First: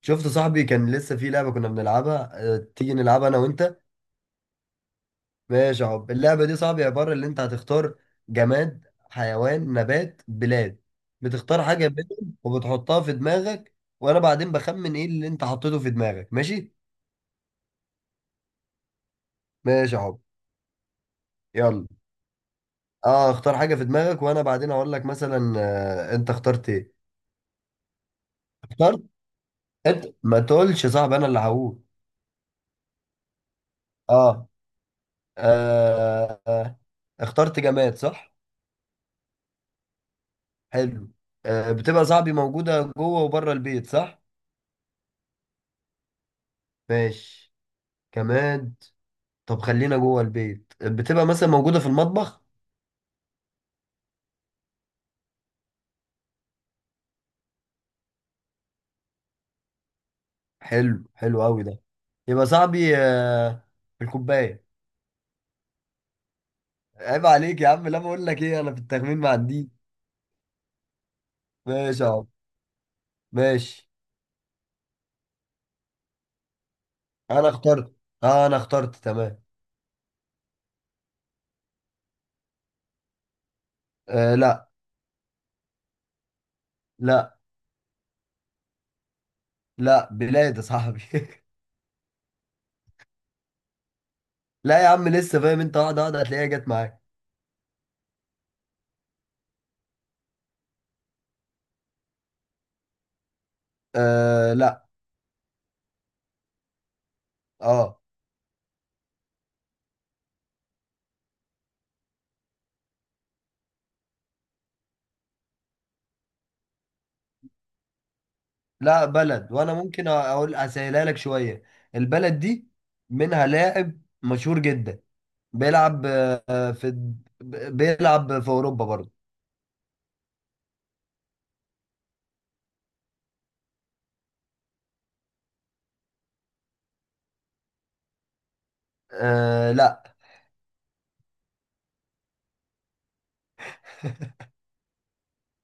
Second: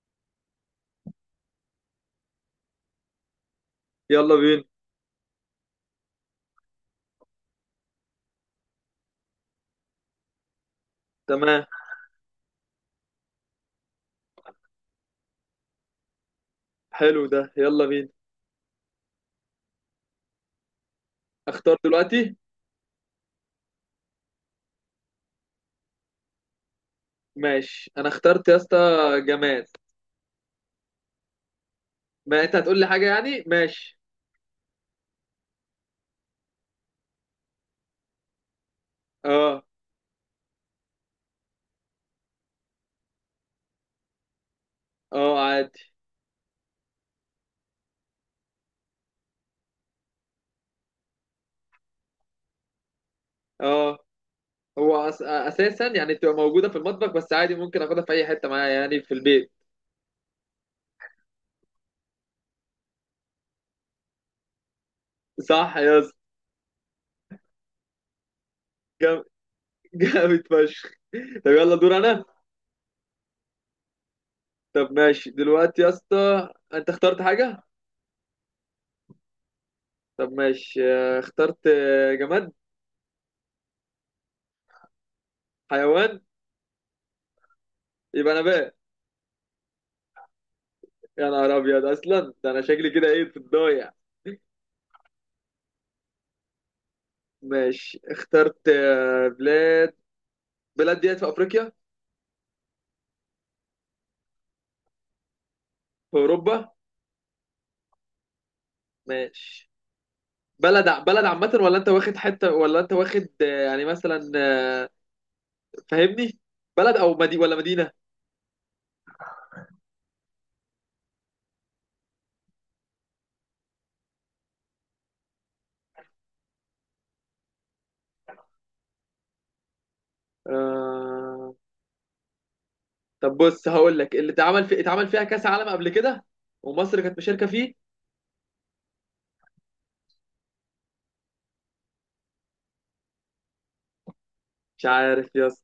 شفت صاحبي كان لسه في لعبة كنا بنلعبها. اه، تيجي نلعبها أنا وأنت. يلا بينا. ماشي يا حب. اللعبة دي صاحبي عبارة اللي أنت هتختار: جماد، حيوان، نبات، بلاد. بتختار تمام. حاجة منهم وبتحطها في دماغك، وأنا بعدين بخمن إيه اللي أنت حطيته في دماغك. ماشي. حلو ده، يلا بينا. ماشي يا حب. اختار يلا. دلوقتي. أه، اختار حاجة في دماغك وأنا بعدين أقول لك مثلا أنت اخترت إيه. ماشي، انا اخترت يا اسطى. اخترت. جماد. أنت ما تقولش يا صاحبي، أنا اللي هقول. ما انت هتقول لي حاجه يعني. ماشي. أه. آه، آه، اخترت جماد صح. اه. حلو. آه، بتبقى صاحبي موجودة جوه وبره البيت صح؟ اه، عادي. ماشي. كمان. طب خلينا جوه البيت، بتبقى مثلا موجودة في المطبخ؟ اه. هو اساسا يعني بتبقى موجوده في المطبخ، بس عادي ممكن اخدها في اي حته معايا يعني في البيت. حلو، حلو قوي ده. يبقى صاحبي في الكوباية. صح يا اسطى. عيب عليك يا عم، لا. بقول لك ايه، انا في التخمين جام- ما عنديش. جامد فشخ. طب يلا، دور ماشي يا انا. عم. ماشي. طب ماشي دلوقتي يا اسطى، انت اخترت انا حاجه. اخترت. اه انا اخترت تمام. طب ماشي، اخترت، جماد. آه لا. حيوان. لا. يبقى نبات. لا، بلاد يا صاحبي. يا نهار ابيض، اصلا ده انا شكلي كده ايه في الضايع. لا يا عم، لسه فاهم. انت واحدة واحدة هتلاقيها جت معاك. ماشي، اخترت، بلاد. بلاد ديت في افريقيا؟ آه لا. في اوروبا؟ اه. ماشي. بلد عامة ولا انت واخد حتة، ولا انت واخد، يعني مثلا، فاهمني؟ بلد او مدي ولا مدينة؟ لا، بلد. وانا ممكن اقول اسهلها لك شويه. البلد دي منها لاعب مشهور جدا، بيلعب آه، في بيلعب في اوروبا برضه. آه... طب بص، هقول لك اللي اتعمل في اتعمل فيها كاس عالم قبل كده، ومصر كانت مشاركة فيه. أه لا. مش عارف يا اسطى.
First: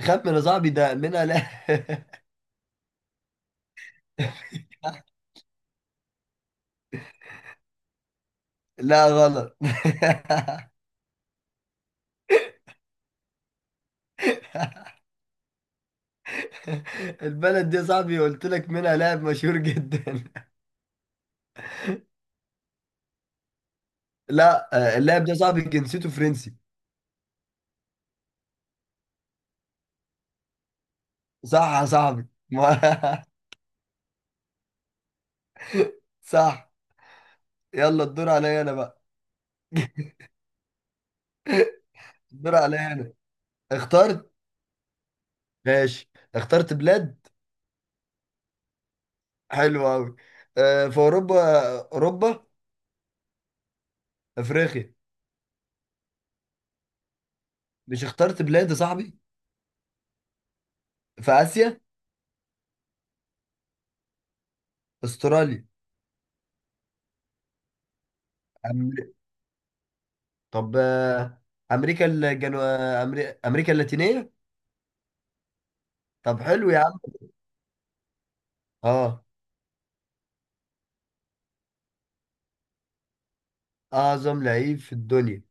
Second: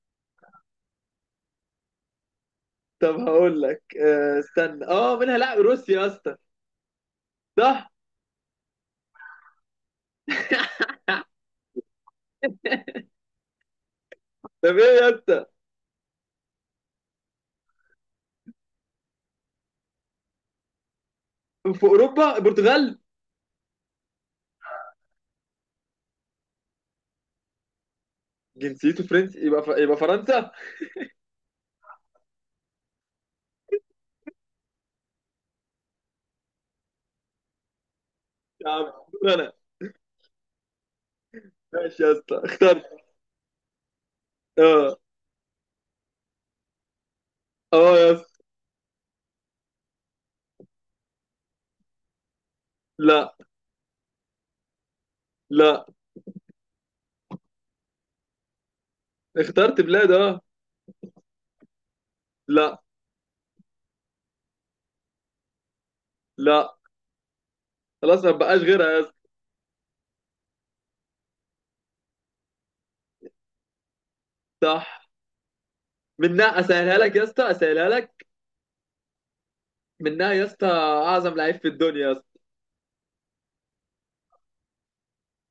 خمن يا صاحبي، ده منها لا. طب هقول لك استنى. اه. منها لا، روسيا يا اسطى؟ صح. لا غلط. طب ايه يا اسطى؟ البلد دي يا صاحبي قلت لك منها لاعب مشهور جدا. في اوروبا، البرتغال. لا. آه، اللاعب ده يا صاحبي جنسيته فرنسي. جنسيته فرنسي، يبقى فرنسا. صح يا صاحبي. صح. يلا الدور عليا يا انا عم، بقى. دور انا. ماشي يا اسطى الدور اخترت. عليا انا. اخترت. اه. ماشي. اخترت بلاد. اه يا اسطى. حلو قوي. آه، في اوروبا. اوروبا. لا افريقيا. لا. مش اخترت بلاد يا صاحبي؟ اخترت بلاد، اه. في اسيا. لا استراليا. لا. خلاص، ما بقاش غيرها يا أمريكا. اسطى. طب آه، امريكا امريكا اللاتينيه. صح. طب منها حلو يا اسهلها عم. لك يا اسطى، اسهلها لك. اه. منها يا اسطى اعظم لعيب في الدنيا يا اسطى. اعظم لعيب في الدنيا.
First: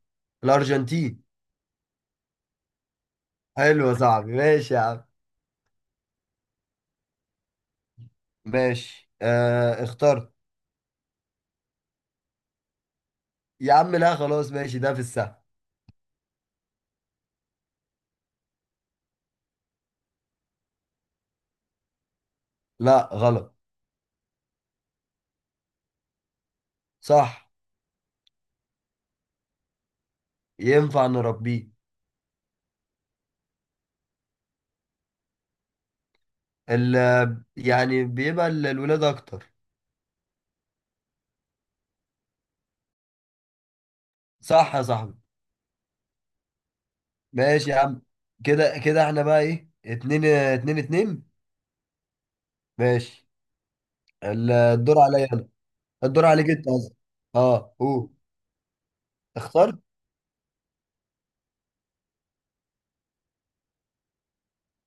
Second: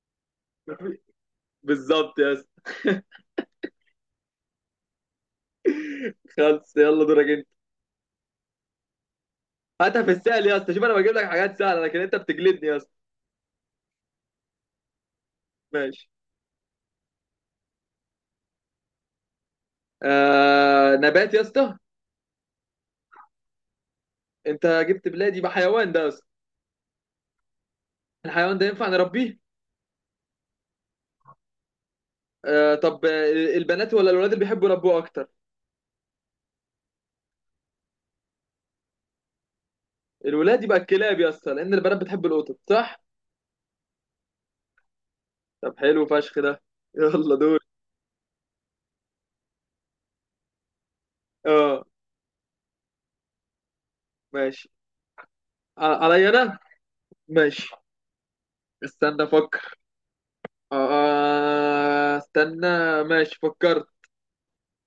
الارجنتين. بالظبط يا اسطى. حلو يا صاحبي. ماشي يا عم. خلص. يلا دورك انت. ماشي. آه هاتها في اخترت. السهل يا اسطى، شوف انا بجيب لك حاجات سهله، لكن انت بتجلدني يا اسطى. يا عم لا، خلاص ماشي ده في السهل. ماشي. نبات يا اسطى. لا غلط. انت جبت بلادي بحيوان ده يا اسطى. صح. الحيوان ده ينفع نربيه. ينفع نربيه. آه. طب، البنات ولا الولاد اللي بيحبوا يربوه اكتر؟ ال... يعني بيبقى الولاد اكتر. الولاد، يبقى الكلاب يا اسطى، لان البنات بتحب القطط، صح. صح يا صاحبي. طب حلو فشخ ده. يلا دور. ماشي يا عم. كده احنا بقى ايه، اتنين اتنين اتنين. اه. ماشي. ماشي. الدور عليا انا. الدور عليا عليك انا. انت قصدي. ماشي، اه قول. استنى افكر. اخترت. استنى. ماشي فكرت.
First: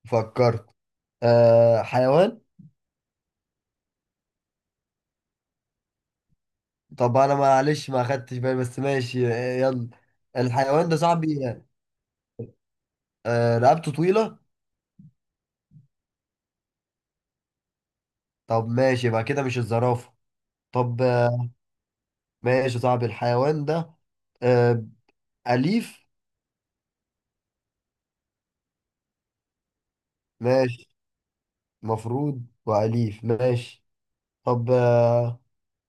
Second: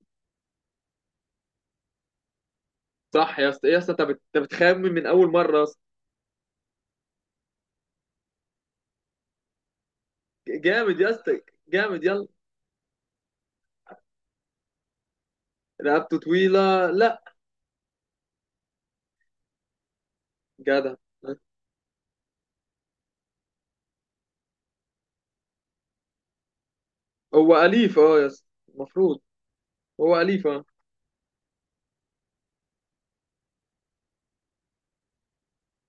فكرت. آه حيوان. صح يا اسطى. إيه يا اسطى، انت أنت بتخمن من اول مره يا اسطى. طب انا معلش ما خدتش بالي، بس ماشي. يلا. الحيوان ده جامد يا اسطى، صاحبي جامد، يلا. آه، رقبته طويلة. رقبته طويله؟ لا. طب ماشي، يبقى كده مش الزرافة. جدع. طب آه. ماشي يا صاحبي الحيوان ده آه، أليف. هو اليف، اه يا اسطى، المفروض هو اليف، اه. ماشي. مفروض وأليف. ماشي. طب آه.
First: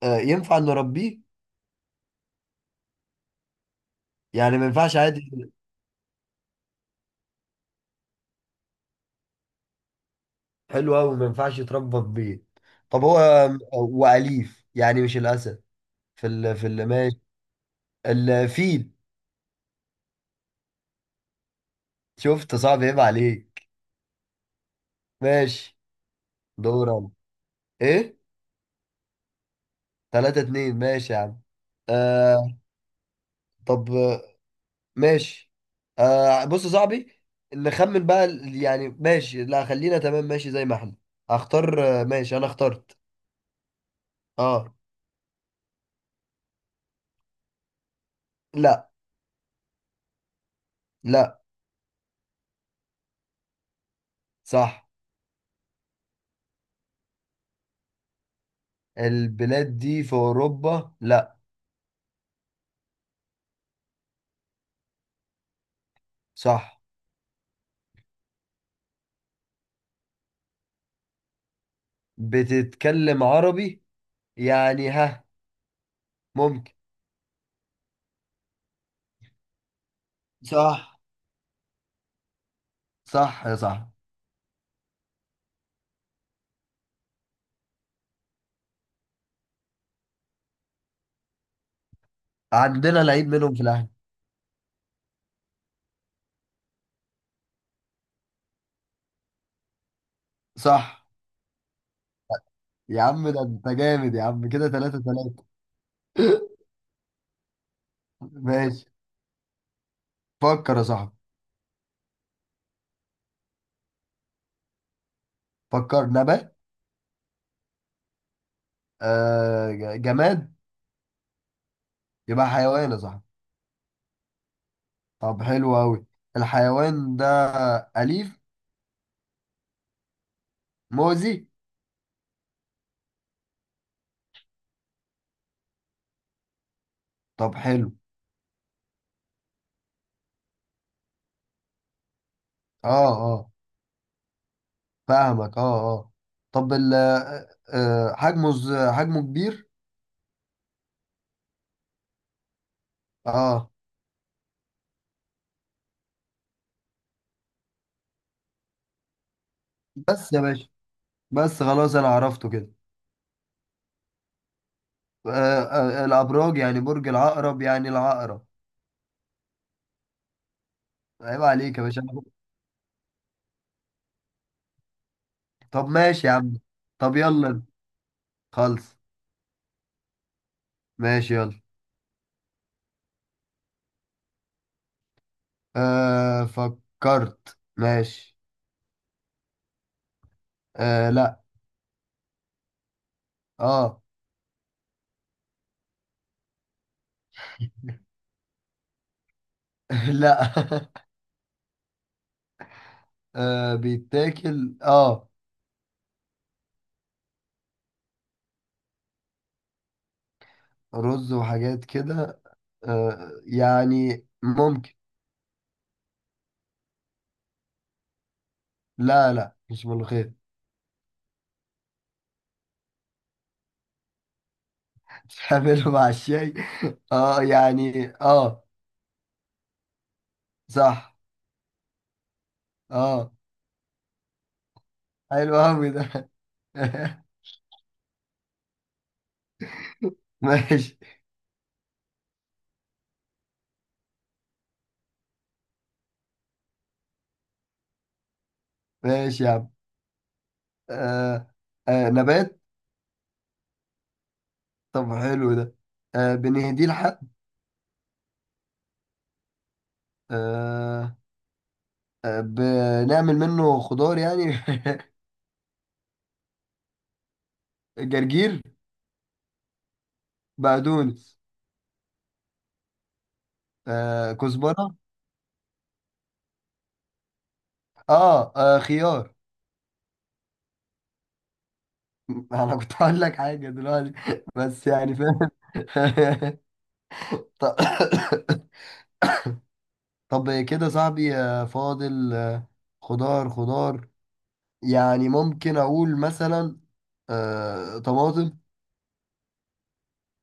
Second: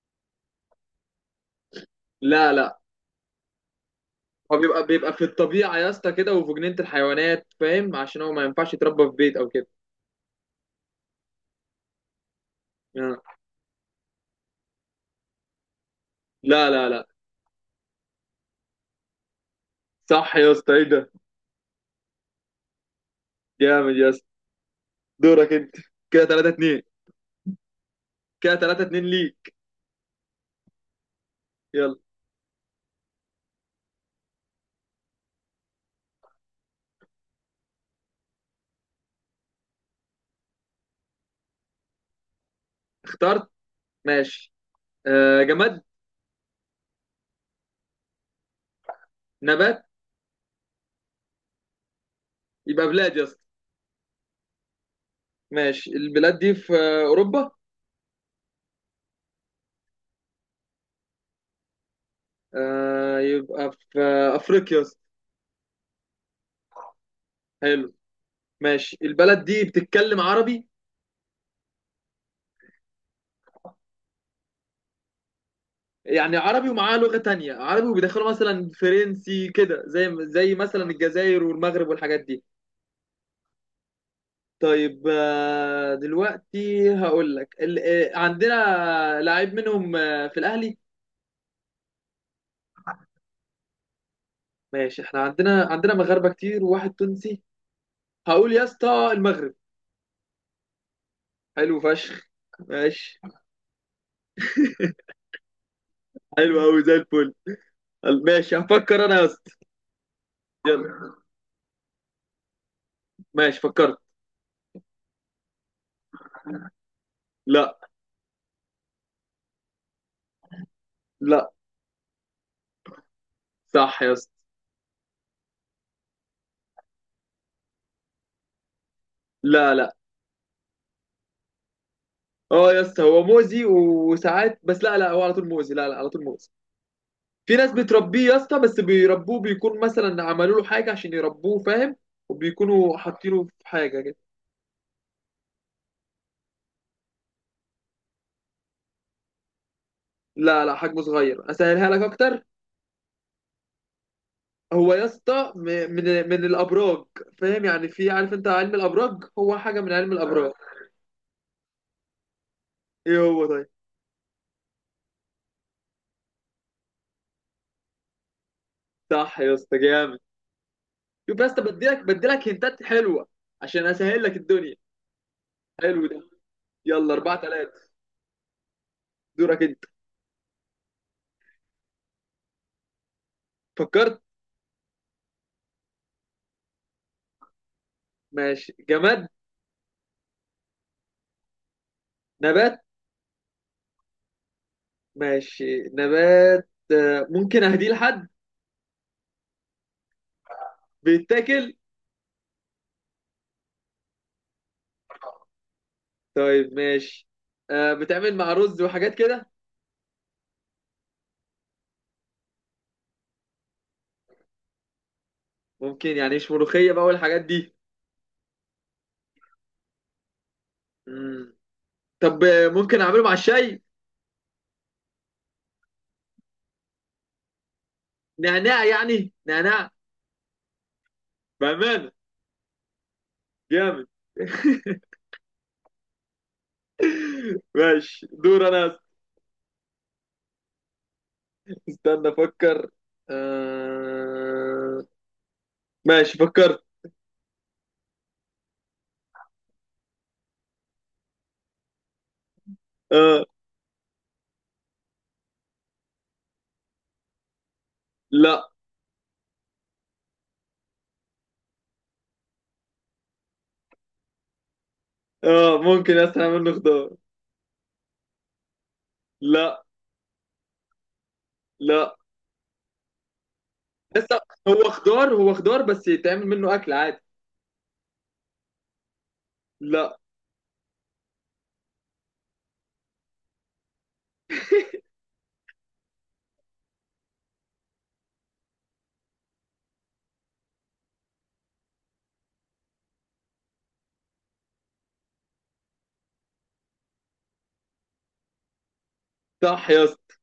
آه ينفع نربيه. لا لا. هو يعني ما بيبقى ينفعش بيبقى في عادي. الطبيعة يا اسطى كده، وفي جنينة الحيوانات، فاهم؟ عشان هو ما ينفعش يتربى في بيت أو كده. حلو قوي. ما ينفعش يتربى في بيت. طب هو آه. واليف، يعني مش الاسد. لا لا لا. ماشي. الفيل. صح يا اسطى، إيه ده. شفت، صعب. عيب عليك. جامد يا اسطى. دورك أنت. ماشي. كده 3-2. دور انا. ايه. كده 3-2 ليك. 3-2 ماشي يا عم. يلا. آه. طب ماشي. آه بص يا صاحبي، نخمن بقى يعني ماشي لا خلينا تمام، ماشي زي ما احنا. هختار ماشي انا اخترت. اخترت. ماشي. اه. آه، جماد. لا. نبات. لا. يبقى بلاد يا اسطى. صح. ماشي، البلاد دي في أوروبا؟ البلاد دي في اوروبا؟ لا. آه، يبقى في أفريقيا يا اسطى. صح. حلو. ماشي، البلد دي بتتكلم عربي. بتتكلم عربي؟ يعني ها. يعني عربي ممكن. ومعاه لغة تانية، عربي وبيدخلوا مثلا فرنسي كده، زي مثلا صح. الجزائر والمغرب والحاجات دي. صح يا صاحبي. طيب، دلوقتي هقول لك عندنا لعيب منهم، في الأهلي. عندنا لعيب منهم في الاهلي. ماشي، احنا عندنا مغاربة كتير وواحد تونسي. هقول يا اسطى المغرب. صح. حلو فشخ. يا ماشي. عم ده انت جامد يا عم، كده 3-3. حلو قوي زي الفل. ماشي، ماشي. هفكر انا يا اسطى. فكر يا صاحبي. يلا. ماشي فكرت. فكر. نبات. لا. آه جماد. لا. يبقى حيوان يا صاحبي. صح يا اسطى. طب حلو قوي. الحيوان ده أليف. لا لا. مؤذي. اه يا اسطى، هو مؤذي وساعات، بس لا لا، هو على طول مؤذي، لا لا، على طول مؤذي. طب في ناس حلو. بتربيه يا اسطى، بس بيربوه، بيكون مثلا عملوا له حاجه عشان يربوه، فاهم؟ وبيكونوا اه حاطينه في اه. حاجه كده. فاهمك، اه اه. طب ال آه، آه، حجمه حجمه كبير. لا لا، حجمه صغير، اسهلها لك اكتر. اه. هو يا اسطى من الابراج. فاهم يعني؟ في، عارف انت علم الابراج، هو حاجه من علم بس يا الابراج. باشا. بس خلاص انا عرفته كده. ايه هو؟ طيب. آه، الابراج، يعني برج العقرب، يعني العقرب. صح يا اسطى، جامد. شوف عيب يا اسطى، عليك يا بديلك باشا. بديلك هنتات حلوه عشان اسهل لك الدنيا. طب حلو ده. ماشي يا عم. يلا طب 4 يلا انت. 3 خلص. دورك انت. ماشي. يلا. فكرت. أه فكرت. ماشي. ماشي، جماد. أه لا. نبات. اه. ماشي، نبات، ممكن اهديه لحد؟ لا. بيتاكل؟ أه بيتاكل اه. طيب ماشي. بتعمل مع رز وحاجات كده؟ رز وحاجات كده. أه يعني ممكن. ممكن يعني، مش ملوخية بقى والحاجات دي. لا لا، مش ملوخية. مم. طب ممكن اعمله مع الشاي؟ تعمله مع الشاي. اه يعني اه. نعناع يعني، نعناع. صح. بأمانة. اه. جامد. حلو قوي ده. ماشي دور انا. ماشي. استنى افكر. آه... ماشي فكرت. ماشي يا عم. آه. آه نبات. آه، طب حلو ده. آه بنهديه لحد. لا. آه. آه بنعمل منه خضار يعني. ممكن. استنى، منه خضار. جرجير. لا بقدونس. لا. آه لسه. هو كزبرة. خضار، هو خضار، بس يتعمل منه اكل عادي. آه، اه خيار. لا. انا كنت هقول لك حاجة دلوقتي. بس يعني فاهم. طب. طب كده صاحبي فاضل خضار خضار. يعني ممكن اقول مثلا آه طماطم. صح يا اسطى.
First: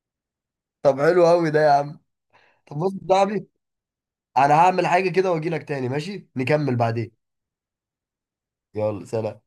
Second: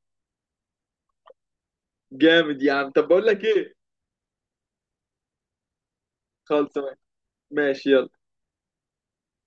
طب حلو قوي ده يا عم. جامد يا طب عم، بص يا طب بقول لك صاحبي، ايه. انا هعمل حاجة كده واجي لك تاني ماشي، خلص. نكمل بعدين. ماشي يلا. يلا سلام.